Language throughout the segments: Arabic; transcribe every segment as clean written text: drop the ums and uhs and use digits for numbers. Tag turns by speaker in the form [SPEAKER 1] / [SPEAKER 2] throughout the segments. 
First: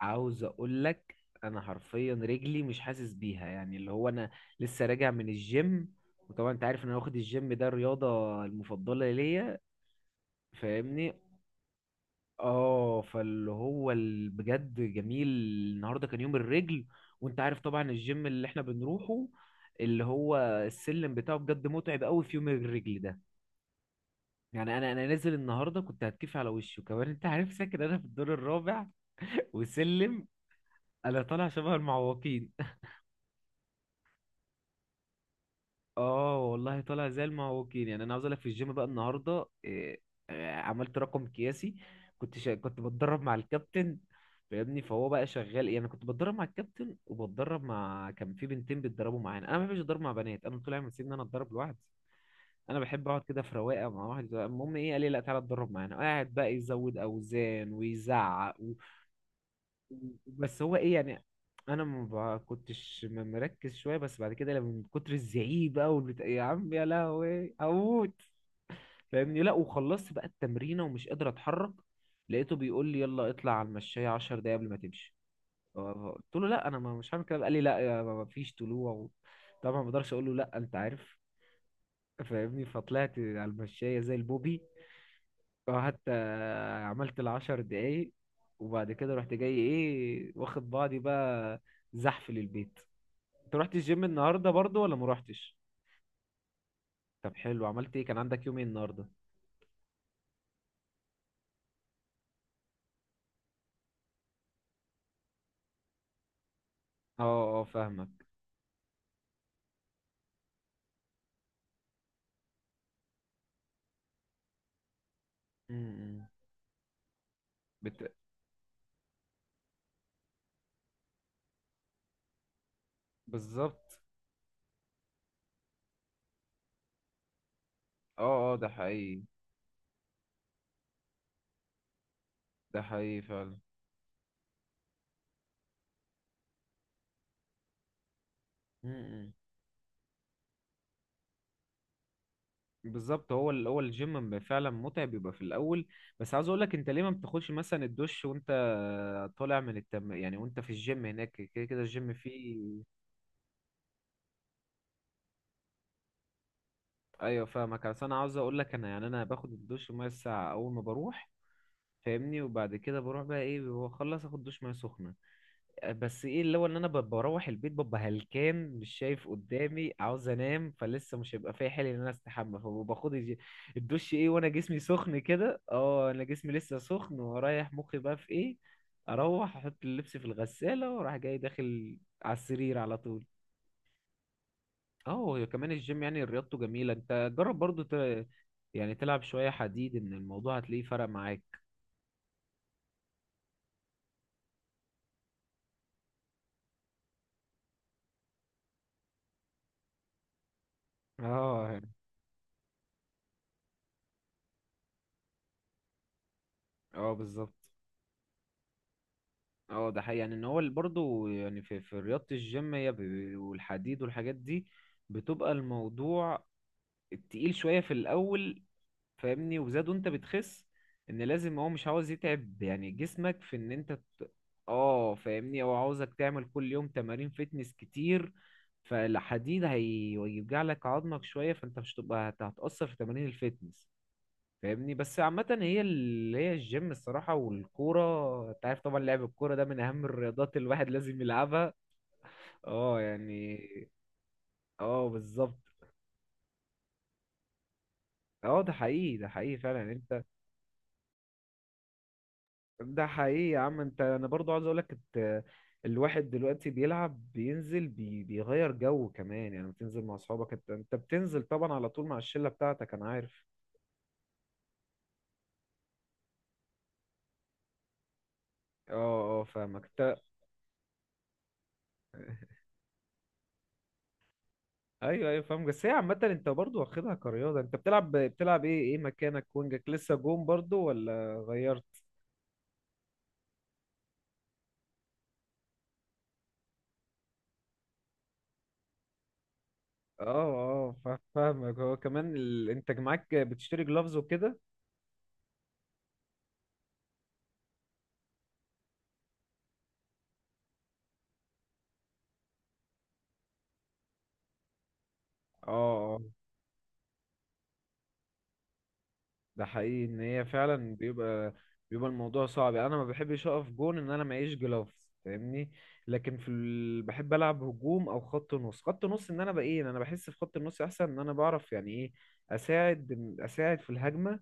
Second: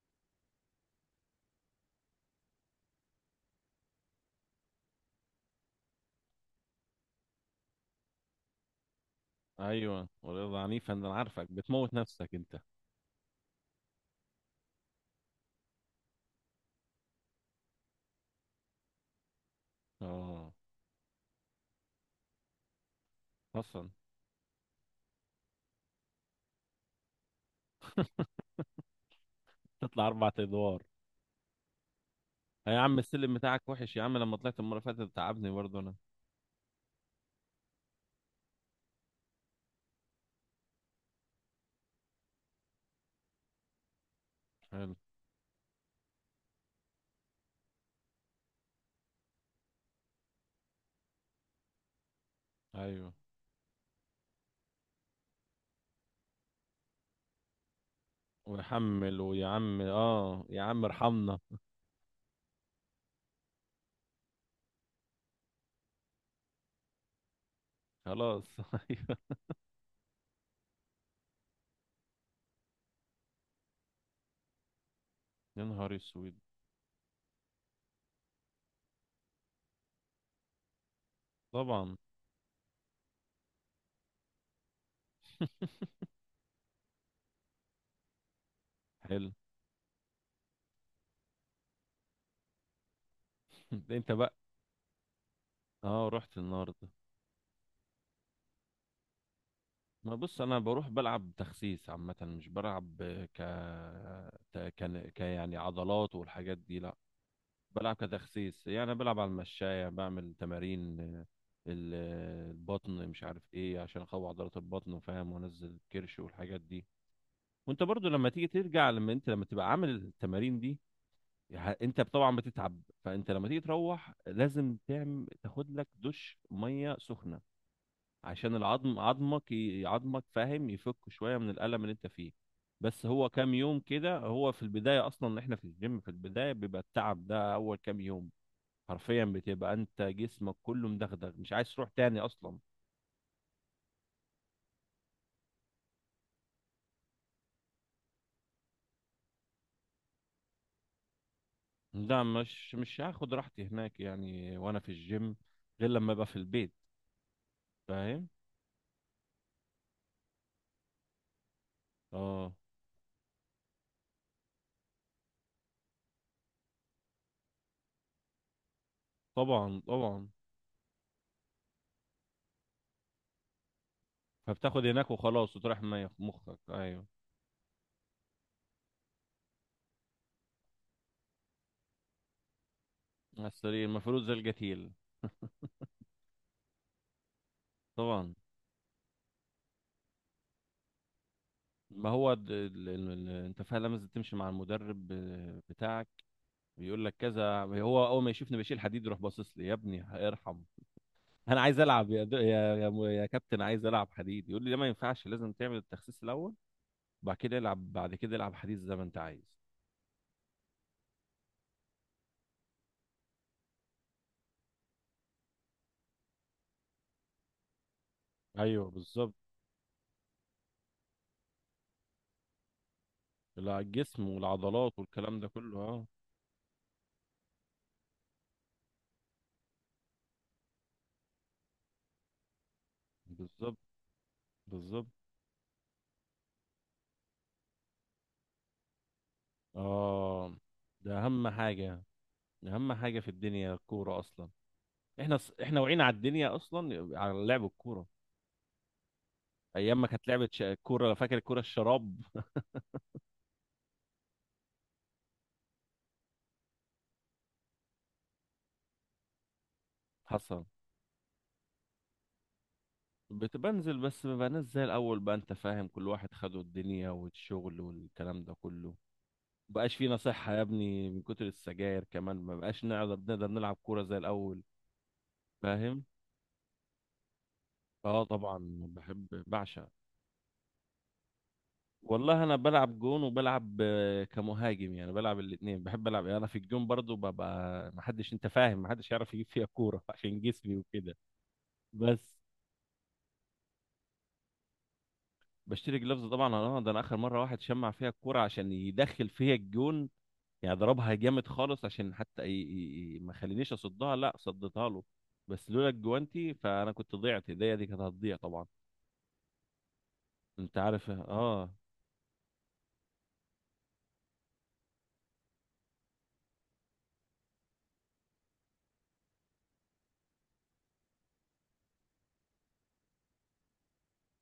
[SPEAKER 1] عاوز اقول لك. انا حرفيا رجلي مش حاسس بيها، يعني اللي هو انا لسه راجع من الجيم. وطبعا انت عارف ان انا واخد الجيم ده الرياضة المفضلة ليا،
[SPEAKER 2] ايوه، ورياضة عنيفة.
[SPEAKER 1] فاهمني.
[SPEAKER 2] انا عارفك بتموت نفسك انت.
[SPEAKER 1] اه، فاللي هو بجد جميل النهارده كان يوم الرجل. وانت عارف طبعا الجيم اللي احنا بنروحه اللي هو
[SPEAKER 2] اه.
[SPEAKER 1] السلم بتاعه بجد متعب قوي في يوم الرجل ده.
[SPEAKER 2] اصلا
[SPEAKER 1] يعني انا نازل النهارده كنت هتكيف على وشي، وكمان انت عارف ساكن انا في الدور الرابع
[SPEAKER 2] تطلع
[SPEAKER 1] وسلم.
[SPEAKER 2] اربع ادوار؟
[SPEAKER 1] انا طالع شبه المعوقين.
[SPEAKER 2] يا عم، السلم بتاعك وحش يا عم. لما طلعت المرة اللي فاتت تعبني برضه انا.
[SPEAKER 1] اه والله طالع زي المعوجين. يعني انا عاوز اقول لك في الجيم بقى النهارده إيه، آه، عملت رقم قياسي. كنت بتدرب مع الكابتن، فاهمني.
[SPEAKER 2] حلو.
[SPEAKER 1] فهو بقى شغال، يعني كنت بتدرب مع الكابتن وبتدرب مع كان في بنتين بيتدربوا معانا. انا ما بحبش اتدرب مع بنات، انا طول عمري مسيب ان انا اتدرب لوحدي. انا بحب
[SPEAKER 2] ايوه،
[SPEAKER 1] اقعد كده في رواقه مع واحد. المهم ايه، قال لي لا تعالى اتدرب معانا. قاعد بقى يزود اوزان ويزعق.
[SPEAKER 2] ويحمل، ويا عم اه
[SPEAKER 1] بس
[SPEAKER 2] يا
[SPEAKER 1] هو
[SPEAKER 2] عم
[SPEAKER 1] ايه يعني،
[SPEAKER 2] ارحمنا.
[SPEAKER 1] انا ما ب- كنتش م- مركز شويه، بس بعد كده لما من كتر الزعيق بقى والبتاع، يا عم يا لهوي هموت.
[SPEAKER 2] خلاص. ايوه.
[SPEAKER 1] فاهمني. لا، وخلصت بقى التمرينه ومش قادر اتحرك. لقيته بيقول لي يلا اطلع على المشايه 10 دقايق قبل ما تمشي.
[SPEAKER 2] يا
[SPEAKER 1] ف-
[SPEAKER 2] نهار اسود.
[SPEAKER 1] قلت له لا انا مش هعمل كده. قال لي لا يا ما ما فيش طلوع و... طبعا ما اقدرش اقول له لا، انت عارف.
[SPEAKER 2] طبعا.
[SPEAKER 1] فاهمني. فطلعت على المشايه زي البوبي. اه، حتى عملت العشر دقايق. وبعد كده
[SPEAKER 2] حلو.
[SPEAKER 1] رحت جاي ايه، واخد بعضي بقى، زحف للبيت. انت رحت الجيم
[SPEAKER 2] انت بقى.
[SPEAKER 1] النهارده برضو ولا ما روحتش؟
[SPEAKER 2] اه، رحت النهارده.
[SPEAKER 1] طب حلو، عملت ايه، كان عندك يوم ايه النهارده؟
[SPEAKER 2] ما بص، انا بروح بلعب تخسيس عامه، مش بلعب. ك كان يعني عضلات والحاجات دي. لا،
[SPEAKER 1] اه اه
[SPEAKER 2] بلعب
[SPEAKER 1] فاهمك.
[SPEAKER 2] كتخسيس. يعني أنا بلعب على المشاية، بعمل تمارين البطن، مش عارف ايه، عشان اقوي عضلات البطن وفاهم، وانزل الكرش
[SPEAKER 1] امم
[SPEAKER 2] والحاجات دي. وانت برضو
[SPEAKER 1] بت...
[SPEAKER 2] لما تيجي ترجع لما انت لما تبقى عامل التمارين دي، انت طبعا بتتعب. فانت لما تيجي
[SPEAKER 1] بالظبط.
[SPEAKER 2] تروح، لازم تاخد لك دش ميه سخنه،
[SPEAKER 1] اه
[SPEAKER 2] عشان
[SPEAKER 1] اه ده
[SPEAKER 2] العظم
[SPEAKER 1] حقيقي،
[SPEAKER 2] عظمك ي- عظمك فاهم، يفك شويه من الالم اللي انت فيه.
[SPEAKER 1] ده
[SPEAKER 2] بس
[SPEAKER 1] حقيقي
[SPEAKER 2] هو كام
[SPEAKER 1] فعلا.
[SPEAKER 2] يوم كده. هو في البدايه اصلا احنا في الجيم، في البدايه بيبقى التعب ده اول كام يوم. حرفيا
[SPEAKER 1] امم
[SPEAKER 2] بتبقى انت جسمك كله مدغدغ، مش عايز تروح تاني اصلا.
[SPEAKER 1] بالظبط. هو ال... هو الجيم فعلا متعب، بيبقى في الاول. بس عاوز اقول لك، انت ليه ما بتاخدش مثلا الدش وانت طالع من التم، يعني وانت في الجيم هناك، كده كده الجيم
[SPEAKER 2] لا،
[SPEAKER 1] فيه.
[SPEAKER 2] مش هاخد راحتي هناك، يعني وانا في الجيم، غير لما ابقى في البيت.
[SPEAKER 1] ايوه فاهمك. بس انا
[SPEAKER 2] فاهم.
[SPEAKER 1] عاوز اقول لك، انا يعني انا باخد الدش ميه الساعه اول ما بروح، فاهمني.
[SPEAKER 2] اه
[SPEAKER 1] وبعد كده بروح بقى ايه، بخلص اخد دش ميه سخنه. أه، بس ايه اللي هو ان انا بروح البيت ببقى هلكان، مش شايف
[SPEAKER 2] طبعا
[SPEAKER 1] قدامي،
[SPEAKER 2] طبعا.
[SPEAKER 1] عاوز انام. فلسه مش هيبقى فيا حيل ان انا استحمى، فباخد الدش ايه وانا جسمي
[SPEAKER 2] فبتاخد هناك
[SPEAKER 1] سخن
[SPEAKER 2] وخلاص
[SPEAKER 1] كده.
[SPEAKER 2] وتروح
[SPEAKER 1] اه، انا جسمي
[SPEAKER 2] مخك.
[SPEAKER 1] لسه
[SPEAKER 2] ايوه،
[SPEAKER 1] سخن، ورايح مخي بقى في ايه، اروح احط اللبس في الغساله، واروح جاي داخل على السرير على طول.
[SPEAKER 2] على السرير المفروض زي القتيل.
[SPEAKER 1] اه، كمان الجيم يعني رياضته جميلة، انت جرب برضو
[SPEAKER 2] طبعا.
[SPEAKER 1] يعني تلعب شوية حديد، ان الموضوع هتلاقيه فرق معاك.
[SPEAKER 2] ما هو انت فعلا لازم تمشي مع المدرب بتاعك. بيقول لك كذا. هو اول ما يشوفني بشيل حديد، يروح باصص لي: يا ابني ارحم. انا
[SPEAKER 1] اه
[SPEAKER 2] عايز
[SPEAKER 1] يعني.
[SPEAKER 2] العب يا دو... يا يا, م- يا كابتن، عايز العب حديد. يقول لي: ده ما ينفعش، لازم تعمل التخسيس الاول،
[SPEAKER 1] اه
[SPEAKER 2] وبعد
[SPEAKER 1] بالظبط.
[SPEAKER 2] كده العب، بعد كده العب حديد زي ما انت عايز.
[SPEAKER 1] اه ده حقيقي، يعني ان هو برضه يعني في رياضة الجيم هي والحديد والحاجات دي، بتبقى الموضوع تقيل شوية في الأول،
[SPEAKER 2] ايوه بالظبط.
[SPEAKER 1] فاهمني. وزادوا انت بتخس، ان لازم هو مش عاوز يتعب يعني جسمك في ان
[SPEAKER 2] لا،
[SPEAKER 1] انت
[SPEAKER 2] الجسم
[SPEAKER 1] ت-
[SPEAKER 2] والعضلات
[SPEAKER 1] اه،
[SPEAKER 2] والكلام ده
[SPEAKER 1] فاهمني، هو
[SPEAKER 2] كله. اه
[SPEAKER 1] عاوزك تعمل كل يوم تمارين فتنس كتير. فالحديد هيوجع لك عظمك شوية، فانت مش هتبقى هتأثر في تمارين
[SPEAKER 2] بالظبط.
[SPEAKER 1] الفتنس. فاهمني.
[SPEAKER 2] بالظبط.
[SPEAKER 1] بس عامة هي اللي هي الجيم، الصراحة والكورة، انت عارف طبعا لعب الكورة ده من أهم الرياضات،
[SPEAKER 2] اه،
[SPEAKER 1] الواحد
[SPEAKER 2] ده
[SPEAKER 1] لازم
[SPEAKER 2] اهم
[SPEAKER 1] يلعبها.
[SPEAKER 2] حاجه. اهم
[SPEAKER 1] اه
[SPEAKER 2] حاجه في
[SPEAKER 1] يعني.
[SPEAKER 2] الدنيا الكوره اصلا.
[SPEAKER 1] اه
[SPEAKER 2] احنا ص-
[SPEAKER 1] بالظبط.
[SPEAKER 2] احنا وعينا على الدنيا اصلا على لعب الكوره.
[SPEAKER 1] اه ده حقيقي، ده حقيقي فعلا.
[SPEAKER 2] ايام ما
[SPEAKER 1] انت
[SPEAKER 2] كانت لعبه كوره. فاكر الكوره الشراب؟
[SPEAKER 1] ده حقيقي يا عم. انت انا برضو عاوز اقولك الواحد دلوقتي بيلعب بينزل بيغير جو كمان، يعني بتنزل مع اصحابك.
[SPEAKER 2] حصل.
[SPEAKER 1] انت بتنزل طبعا على طول مع الشلة بتاعتك، انا عارف.
[SPEAKER 2] بتبنزل، بس ما بقناش زي الاول بقى، انت فاهم، كل واحد خده الدنيا والشغل والكلام ده كله.
[SPEAKER 1] اه اه فاهمك
[SPEAKER 2] مبقاش
[SPEAKER 1] انت.
[SPEAKER 2] فينا صحة يا ابني، من كتر السجاير كمان ما بقاش نقدر نلعب كورة زي الاول.
[SPEAKER 1] ايوه ايوه فاهمك. بس هي
[SPEAKER 2] فاهم.
[SPEAKER 1] عامة انت برضو واخدها كرياضة. انت بتلعب،
[SPEAKER 2] اه طبعا.
[SPEAKER 1] بتلعب ايه، ايه
[SPEAKER 2] بحب،
[SPEAKER 1] مكانك، وينجك
[SPEAKER 2] بعشق.
[SPEAKER 1] لسه، جون برضو ولا غيرت؟
[SPEAKER 2] والله انا بلعب جون وبلعب كمهاجم. يعني بلعب الاثنين. بحب العب يعني انا في الجون برضو، ببقى ما حدش، انت فاهم، ما حدش يعرف يجيب فيها كورة
[SPEAKER 1] اه
[SPEAKER 2] عشان جسمي
[SPEAKER 1] اه
[SPEAKER 2] وكده.
[SPEAKER 1] فاهمك. هو كمان
[SPEAKER 2] بس
[SPEAKER 1] ال... انت معاك بتشتري جلافز وكده.
[SPEAKER 2] بشتري جلافز طبعا. اه، ده انا اخر مرة واحد شمع فيها الكورة عشان يدخل فيها الجون. يعني ضربها جامد خالص، عشان حتى ما خلينيش اصدها. لا، صدتها له. بس لولا
[SPEAKER 1] اه
[SPEAKER 2] الجوانتي، فانا كنت ضيعت ايديا، دي كانت هتضيع طبعا.
[SPEAKER 1] ده حقيقي ان هي
[SPEAKER 2] انت
[SPEAKER 1] فعلا
[SPEAKER 2] عارف،
[SPEAKER 1] بيبقى،
[SPEAKER 2] اه.
[SPEAKER 1] بيبقى الموضوع صعب. يعني انا ما بحبش اقف جون ان انا معيش جلافز، فاهمني. لكن في ال... بحب العب هجوم او خط نص. خط نص ان انا بقى ايه، إن انا بحس في خط النص احسن، ان انا بعرف يعني ايه اساعد في الهجمه.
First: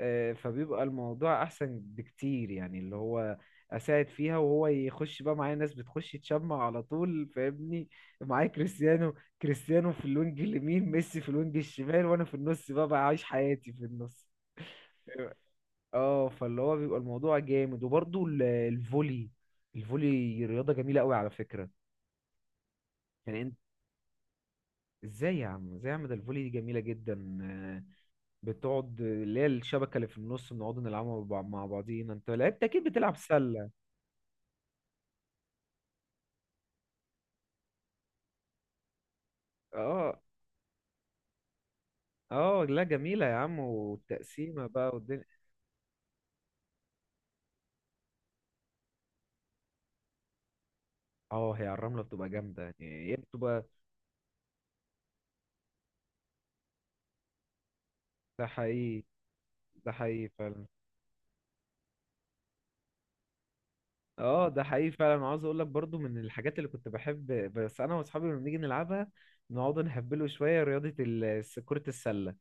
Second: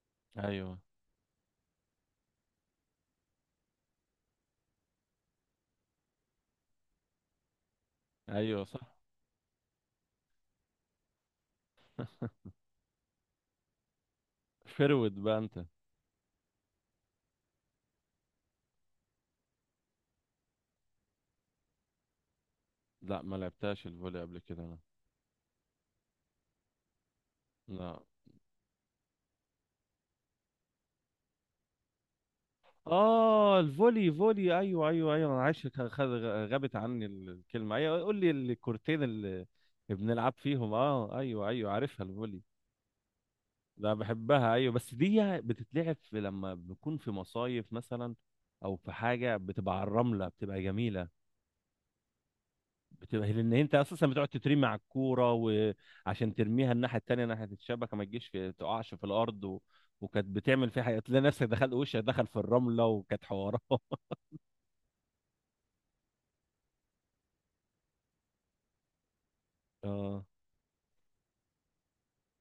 [SPEAKER 1] آه،
[SPEAKER 2] ايوه،
[SPEAKER 1] فبيبقى الموضوع احسن بكتير، يعني اللي هو اساعد فيها وهو يخش بقى. معايا ناس بتخش تشمع على طول، فاهمني. معايا
[SPEAKER 2] ايوه، صح.
[SPEAKER 1] كريستيانو، كريستيانو في الوينج اليمين، ميسي في الوينج الشمال، وانا في النص بقى بعيش حياتي في النص.
[SPEAKER 2] فرود بقى انت.
[SPEAKER 1] اه فاللي هو بيبقى الموضوع جامد. وبرضه الفولي، الفولي رياضة جميلة قوي على فكرة.
[SPEAKER 2] لا ما
[SPEAKER 1] يعني انت
[SPEAKER 2] لعبتهاش الفولي قبل كده انا.
[SPEAKER 1] ازاي يا عم، ازاي يا عم، ده الفولي دي جميلة جدا، آه،
[SPEAKER 2] لا.
[SPEAKER 1] بتقعد اللي هي الشبكة اللي في النص، بنقعد نلعبها مع مع بعضينا. انت لعبت اكيد، بتلعب
[SPEAKER 2] اه،
[SPEAKER 1] سلة.
[SPEAKER 2] الفولي! فولي! ايوه ايوه ايوه. انا عايش غابت عني الكلمه. ايوه، قول لي، الكورتين اللي
[SPEAKER 1] اه
[SPEAKER 2] بنلعب فيهم. اه ايوه ايوه، عارفها، الفولي.
[SPEAKER 1] اه لا جميلة يا عم،
[SPEAKER 2] لا بحبها
[SPEAKER 1] والتقسيمة
[SPEAKER 2] ايوه،
[SPEAKER 1] بقى
[SPEAKER 2] بس
[SPEAKER 1] والدنيا.
[SPEAKER 2] دي بتتلعب لما بنكون في مصايف مثلا، او في حاجه بتبقى على الرمله، بتبقى جميله.
[SPEAKER 1] اه هي على الرملة بتبقى جامدة، يعني هي
[SPEAKER 2] بتبقى، لان
[SPEAKER 1] بتبقى.
[SPEAKER 2] انت اساسا بتقعد تترمي على الكوره، وعشان ترميها الناحيه التانيه ناحيه الشبكه، ما تجيش
[SPEAKER 1] ده
[SPEAKER 2] تقعش
[SPEAKER 1] حقيقي،
[SPEAKER 2] في الارض و...
[SPEAKER 1] ده
[SPEAKER 2] وكانت
[SPEAKER 1] حقيقي فعلا.
[SPEAKER 2] بتعمل فيها حاجه، تلاقي نفسك دخلت، وشك دخل في الرمله، وكانت حوارات.
[SPEAKER 1] اه ده حقيقي فعلا. عاوز اقول لك برضو من الحاجات اللي كنت بحب، بس انا واصحابي لما بنيجي نلعبها نقعد
[SPEAKER 2] اه،
[SPEAKER 1] نهبله شويه، رياضه كره السله.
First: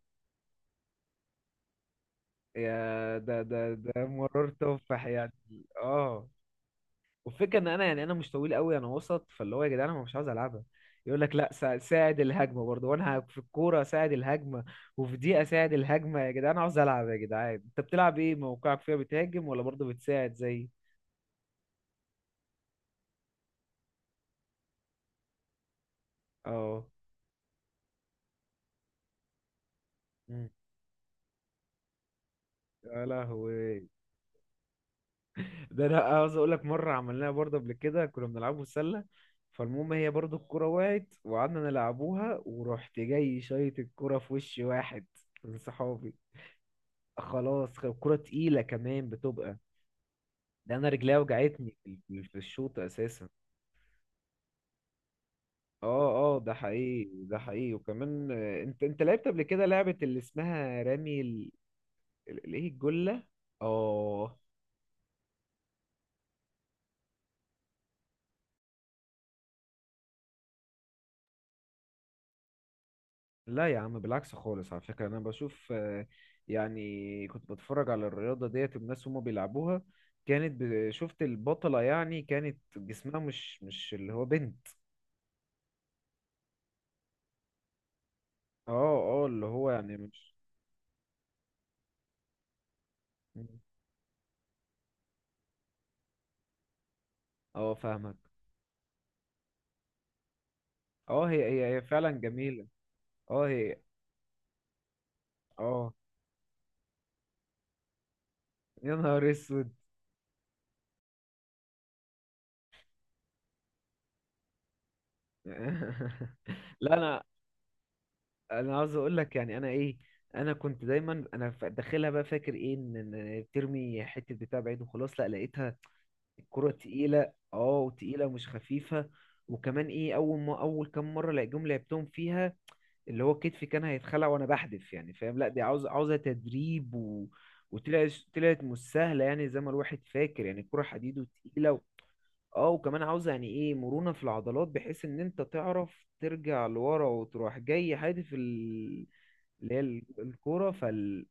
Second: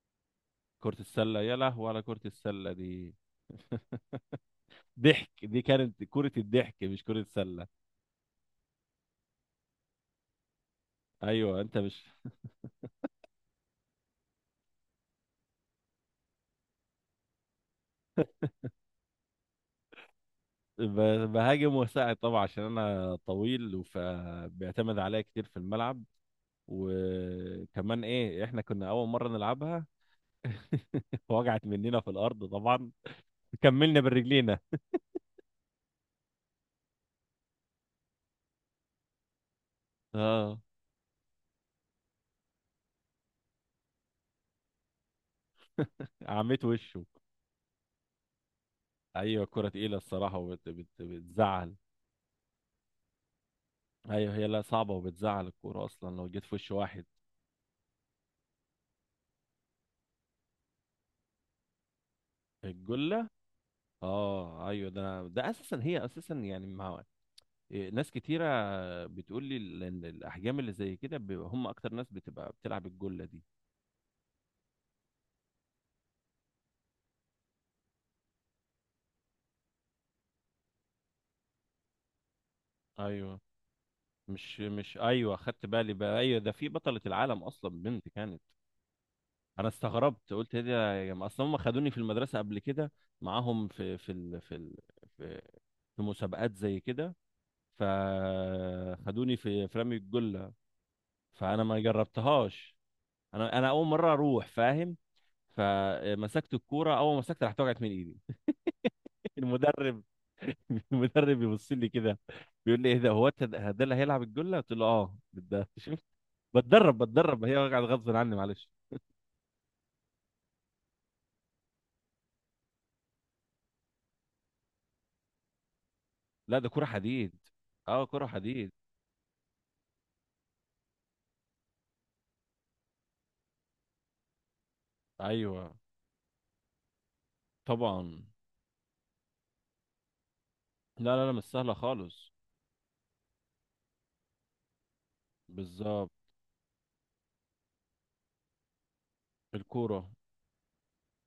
[SPEAKER 2] كرة السلة! يا لهوي على كرة السلة دي!
[SPEAKER 1] يا ده ده ده مرار تفاح
[SPEAKER 2] ضحك!
[SPEAKER 1] يعني.
[SPEAKER 2] دي كانت
[SPEAKER 1] اه،
[SPEAKER 2] كرة الضحك مش كرة
[SPEAKER 1] والفكره
[SPEAKER 2] سلة.
[SPEAKER 1] ان انا، يعني انا مش طويل قوي، انا وسط. فاللي هو يا جدعان انا مش عاوز العبها. يقول لك لا
[SPEAKER 2] ايوه، انت مش...
[SPEAKER 1] ساعد الهجمه برضو، وانا في الكوره ساعد الهجمه، وفي دي اساعد الهجمه. يا جدعان عاوز العب. يا جدعان انت بتلعب ايه، موقعك فيها بتهاجم ولا برضو بتساعد زي؟
[SPEAKER 2] بهاجم واساعد طبعا، عشان انا طويل، فبيعتمد عليا كتير في الملعب.
[SPEAKER 1] اه.
[SPEAKER 2] وكمان ايه، احنا كنا اول مره نلعبها.
[SPEAKER 1] مم.
[SPEAKER 2] وجعت مننا في الارض طبعا.
[SPEAKER 1] يا لهوي،
[SPEAKER 2] كملنا برجلينا.
[SPEAKER 1] ده انا عاوز اقول لك مره عملناها برضه قبل كده، كنا بنلعبه سله. فالمهم هي برضه
[SPEAKER 2] اه،
[SPEAKER 1] الكره وقعت وقعدنا نلعبوها، ورحت جاي شايط الكره في وش واحد من صحابي.
[SPEAKER 2] عميت وشه.
[SPEAKER 1] خلاص الكره تقيله كمان
[SPEAKER 2] ايوه
[SPEAKER 1] بتبقى.
[SPEAKER 2] كرة تقيله الصراحه، وبت...
[SPEAKER 1] ده
[SPEAKER 2] بت...
[SPEAKER 1] انا رجليا وجعتني
[SPEAKER 2] بتزعل
[SPEAKER 1] في في الشوط اساسا.
[SPEAKER 2] ايوه هي، لا صعبه، وبتزعل الكوره اصلا لو
[SPEAKER 1] اه اه
[SPEAKER 2] جيت
[SPEAKER 1] ده
[SPEAKER 2] في وش واحد.
[SPEAKER 1] حقيقي، ده حقيقي. وكمان آه، انت انت لعبت قبل كده لعبه اللي اسمها رامي ال... ايه، الجله.
[SPEAKER 2] الجله.
[SPEAKER 1] اه.
[SPEAKER 2] اه ايوه، ده اساسا، هي اساسا يعني مع ناس كتيرة بتقول لي إن الأحجام اللي زي كده بيبقى هم أكتر ناس بتبقى بتلعب الجلة دي.
[SPEAKER 1] لا يا عم، بالعكس خالص على فكرة، أنا بشوف آه، يعني كنت بتفرج على الرياضة ديت والناس هما بيلعبوها، كانت شفت البطلة يعني، كانت جسمها
[SPEAKER 2] ايوه،
[SPEAKER 1] مش اللي هو
[SPEAKER 2] مش
[SPEAKER 1] بنت.
[SPEAKER 2] مش، ايوه خدت بالي بقى. ايوه، ده في بطلة العالم اصلا، بنت كانت.
[SPEAKER 1] اه اه اللي
[SPEAKER 2] انا
[SPEAKER 1] هو يعني
[SPEAKER 2] استغربت،
[SPEAKER 1] مش.
[SPEAKER 2] قلت ايه ده يا جماعه، اصلا هم خدوني في المدرسه قبل كده معاهم في ال في, في مسابقات زي كده.
[SPEAKER 1] اه فاهمك.
[SPEAKER 2] فخدوني في رمي الجله.
[SPEAKER 1] اه هي
[SPEAKER 2] فانا
[SPEAKER 1] هي
[SPEAKER 2] ما
[SPEAKER 1] هي فعلا جميلة.
[SPEAKER 2] جربتهاش.
[SPEAKER 1] اه
[SPEAKER 2] انا
[SPEAKER 1] هي.
[SPEAKER 2] اول مره اروح، فاهم.
[SPEAKER 1] اه
[SPEAKER 2] فمسكت الكوره، اول ما مسكت راحت وقعت من ايدي.
[SPEAKER 1] يا نهار اسود.
[SPEAKER 2] المدرب. المدرب يبص لي كده، بيقول لي ايه ده، هو انت ده اللي هيلعب الجله؟ قلت له اه، ده
[SPEAKER 1] لا
[SPEAKER 2] بتدرب
[SPEAKER 1] انا،
[SPEAKER 2] بتدرب هي، قاعد غصب عني معلش.
[SPEAKER 1] انا عاوز اقول لك يعني انا ايه، انا كنت دايما انا داخلها بقى فاكر ايه، ان إن بترمي حتة بتاع بعيد وخلاص. لا لقيتها
[SPEAKER 2] لا،
[SPEAKER 1] كرة
[SPEAKER 2] ده كرة
[SPEAKER 1] تقيلة،
[SPEAKER 2] حديد.
[SPEAKER 1] اه
[SPEAKER 2] اه
[SPEAKER 1] وتقيلة
[SPEAKER 2] كرة
[SPEAKER 1] مش
[SPEAKER 2] حديد.
[SPEAKER 1] خفيفة. وكمان ايه، اول ما اول كام مرة لقيتهم لعبتهم فيها، اللي هو كتفي كان هيتخلع وانا بحدف، يعني فاهم لا دي
[SPEAKER 2] ايوه
[SPEAKER 1] عاوزة تدريب و... وطلعت
[SPEAKER 2] طبعا.
[SPEAKER 1] طلعت مش سهلة، يعني زي ما الواحد فاكر، يعني الكرة حديد
[SPEAKER 2] لا لا لا، مش
[SPEAKER 1] وتقيلة
[SPEAKER 2] سهلة
[SPEAKER 1] و...
[SPEAKER 2] خالص.
[SPEAKER 1] اه وكمان عاوزة يعني ايه مرونة في العضلات، بحيث ان انت تعرف
[SPEAKER 2] بالظبط،
[SPEAKER 1] ترجع لورا وتروح جاي حادف ال... اللي هي
[SPEAKER 2] الكورة.
[SPEAKER 1] الكورة فال،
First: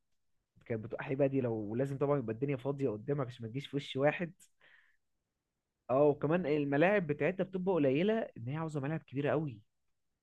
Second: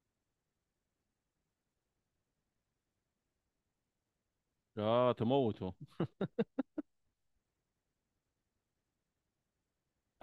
[SPEAKER 1] كانت بتبقى حيبة دي، لو لازم طبعا يبقى الدنيا فاضية قدامك عشان ما تجيش في وش واحد.
[SPEAKER 2] اه تموته.
[SPEAKER 1] اه وكمان الملاعب بتاعتنا بتبقى قليله، ان هي عاوزه ملاعب كبيره قوي.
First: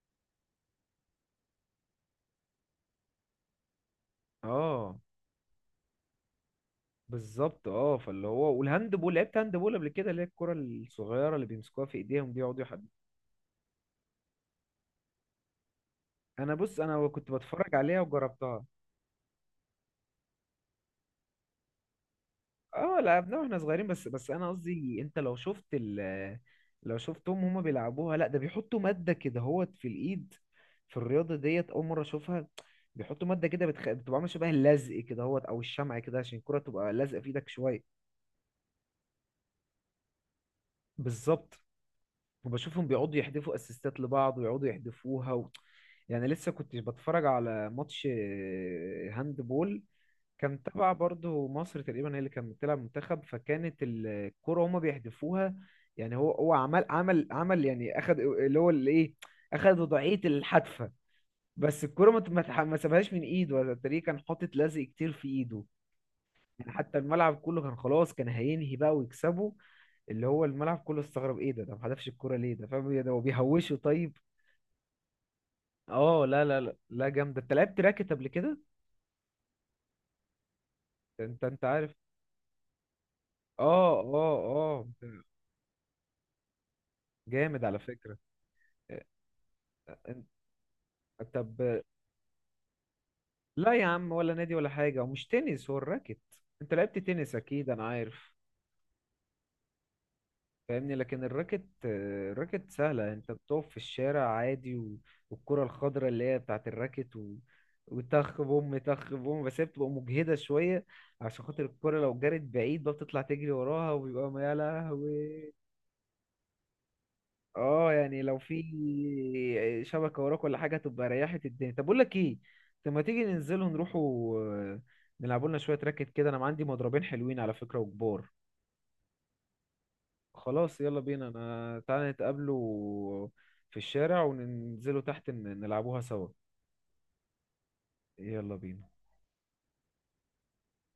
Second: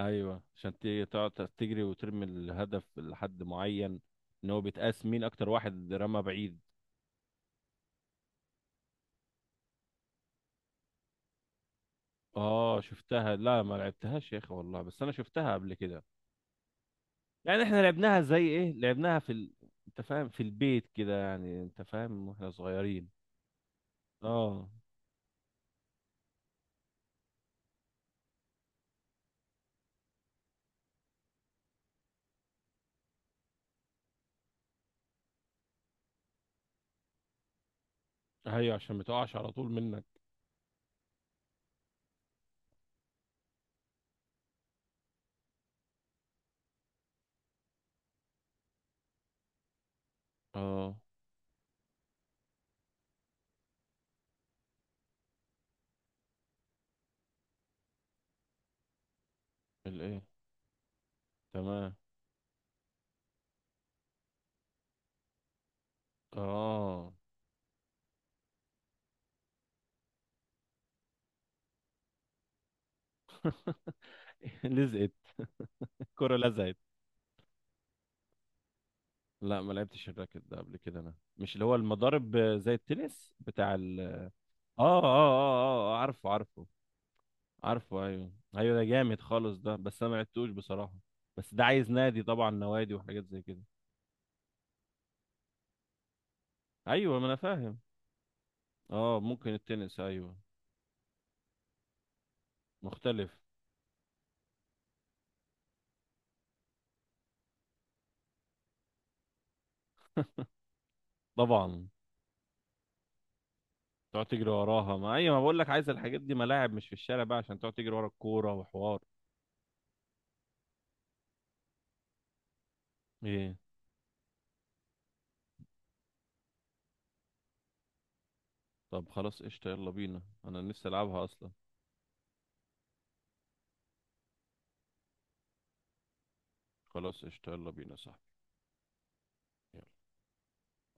[SPEAKER 2] ايوه، عشان تيجي تقعد تجري وترمي الهدف لحد معين، ان هو
[SPEAKER 1] اه
[SPEAKER 2] بيتقاس مين اكتر واحد رمى بعيد.
[SPEAKER 1] بالظبط. اه فاللي هو، والهاند بول، لعبت هاند بول قبل كده؟ اللي هي الكره الصغيره اللي بيمسكوها في ايديهم دي يقعدوا
[SPEAKER 2] اه
[SPEAKER 1] يحد.
[SPEAKER 2] شفتها، لا ما لعبتهاش يا اخي، والله بس انا شفتها قبل كده.
[SPEAKER 1] انا بص، انا كنت
[SPEAKER 2] يعني
[SPEAKER 1] بتفرج
[SPEAKER 2] احنا
[SPEAKER 1] عليها
[SPEAKER 2] لعبناها زي
[SPEAKER 1] وجربتها.
[SPEAKER 2] ايه، لعبناها في انت فاهم، في البيت كده، يعني انت فاهم واحنا
[SPEAKER 1] اه
[SPEAKER 2] صغيرين.
[SPEAKER 1] لعبناها واحنا صغيرين. بس انا
[SPEAKER 2] اه
[SPEAKER 1] قصدي انت لو شفت ال، لو شفتهم هما بيلعبوها، لا ده بيحطوا ماده كده هوت في الايد. في الرياضه ديت اول مره اشوفها، بيحطوا ماده كده بتبقى عامله شبه اللزق كده هوت او الشمع كده، عشان الكره تبقى لازقه في ايدك شويه.
[SPEAKER 2] ايوه، عشان ما تقعش على طول منك.
[SPEAKER 1] بالظبط. وبشوفهم بيقعدوا يحدفوا اسيستات لبعض، ويقعدوا يحدفوها و... يعني لسه كنت بتفرج على ماتش آه، هاند بول، كان تبع
[SPEAKER 2] اه،
[SPEAKER 1] برضه مصر تقريبا، هي اللي كانت بتلعب منتخب، فكانت الكرة هما بيحدفوها. يعني هو عمل عمل يعني، اخد اللي هو الايه، اخد
[SPEAKER 2] الايه،
[SPEAKER 1] وضعية الحدفة. بس
[SPEAKER 2] تمام.
[SPEAKER 1] الكرة ما سابهاش من ايده، ولا التاني كان حاطط لزق كتير في ايده. يعني حتى
[SPEAKER 2] اه
[SPEAKER 1] الملعب كله كان خلاص كان هينهي بقى ويكسبوا، اللي هو الملعب كله استغرب ايه ده، ده ما حدفش الكوره ليه، ده فاهم إيه ده، هو بيهوشوا طيب؟
[SPEAKER 2] لزقت.
[SPEAKER 1] اه.
[SPEAKER 2] الكرة
[SPEAKER 1] لا لا لا
[SPEAKER 2] لزقت.
[SPEAKER 1] لا جامده. انت لعبت راكت قبل كده؟
[SPEAKER 2] لا ما لعبتش الراكت ده قبل كده انا،
[SPEAKER 1] انت
[SPEAKER 2] مش
[SPEAKER 1] انت
[SPEAKER 2] اللي هو
[SPEAKER 1] عارف.
[SPEAKER 2] المضارب زي التنس
[SPEAKER 1] اه
[SPEAKER 2] بتاع ال اه
[SPEAKER 1] اه
[SPEAKER 2] اه اه
[SPEAKER 1] اه.
[SPEAKER 2] اه. عارفه عارفه.
[SPEAKER 1] جامد على
[SPEAKER 2] عارفه،
[SPEAKER 1] فكره.
[SPEAKER 2] ايوه ايوه، ده جامد خالص ده، بس انا ما لعبتوش بصراحة.
[SPEAKER 1] انت
[SPEAKER 2] بس ده
[SPEAKER 1] طب.
[SPEAKER 2] عايز نادي طبعا، نوادي وحاجات زي كده.
[SPEAKER 1] لا يا عم، ولا نادي ولا حاجه، ومش تنس، هو الراكت. انت لعبت
[SPEAKER 2] ايوه ما
[SPEAKER 1] تنس
[SPEAKER 2] انا
[SPEAKER 1] اكيد
[SPEAKER 2] فاهم.
[SPEAKER 1] انا عارف.
[SPEAKER 2] اه ممكن، التنس ايوه.
[SPEAKER 1] فاهمني، لكن الراكت آه، الراكت سهلة، انت
[SPEAKER 2] مختلف.
[SPEAKER 1] بتقف في الشارع عادي و... والكرة الخضراء اللي هي بتاعت الراكت و... وتخ بوم تخ بوم، بس هي بتبقى مجهدة شوية عشان خاطر
[SPEAKER 2] طبعا.
[SPEAKER 1] الكرة لو جرت بعيد بقى بتطلع تجري وراها،
[SPEAKER 2] تقعد
[SPEAKER 1] وبيبقى
[SPEAKER 2] تجري
[SPEAKER 1] يا
[SPEAKER 2] وراها، ما ايوه ما
[SPEAKER 1] لهوي.
[SPEAKER 2] بقول لك، عايز الحاجات دي ملاعب، مش في الشارع بقى، عشان تقعد تجري
[SPEAKER 1] اه
[SPEAKER 2] ورا
[SPEAKER 1] يعني لو
[SPEAKER 2] الكورة
[SPEAKER 1] في
[SPEAKER 2] وحوار.
[SPEAKER 1] شبكة وراك ولا حاجة تبقى ريحت الدنيا. طب بقول لك ايه، طب ما تيجي
[SPEAKER 2] ايه؟
[SPEAKER 1] ننزلوا نروحوا، آه، نلعبوا لنا شوية راكت كده، انا ما عندي مضربين حلوين على فكرة وكبار.
[SPEAKER 2] طب خلاص قشطة، يلا بينا، انا
[SPEAKER 1] خلاص
[SPEAKER 2] نفسي
[SPEAKER 1] يلا
[SPEAKER 2] العبها
[SPEAKER 1] بينا،
[SPEAKER 2] اصلا.
[SPEAKER 1] انا تعالى نتقابلوا في الشارع وننزلوا تحت نلعبوها سوا.
[SPEAKER 2] خلاص قشطة، يلا بينا يا صاحبي.
[SPEAKER 1] يلا بينا.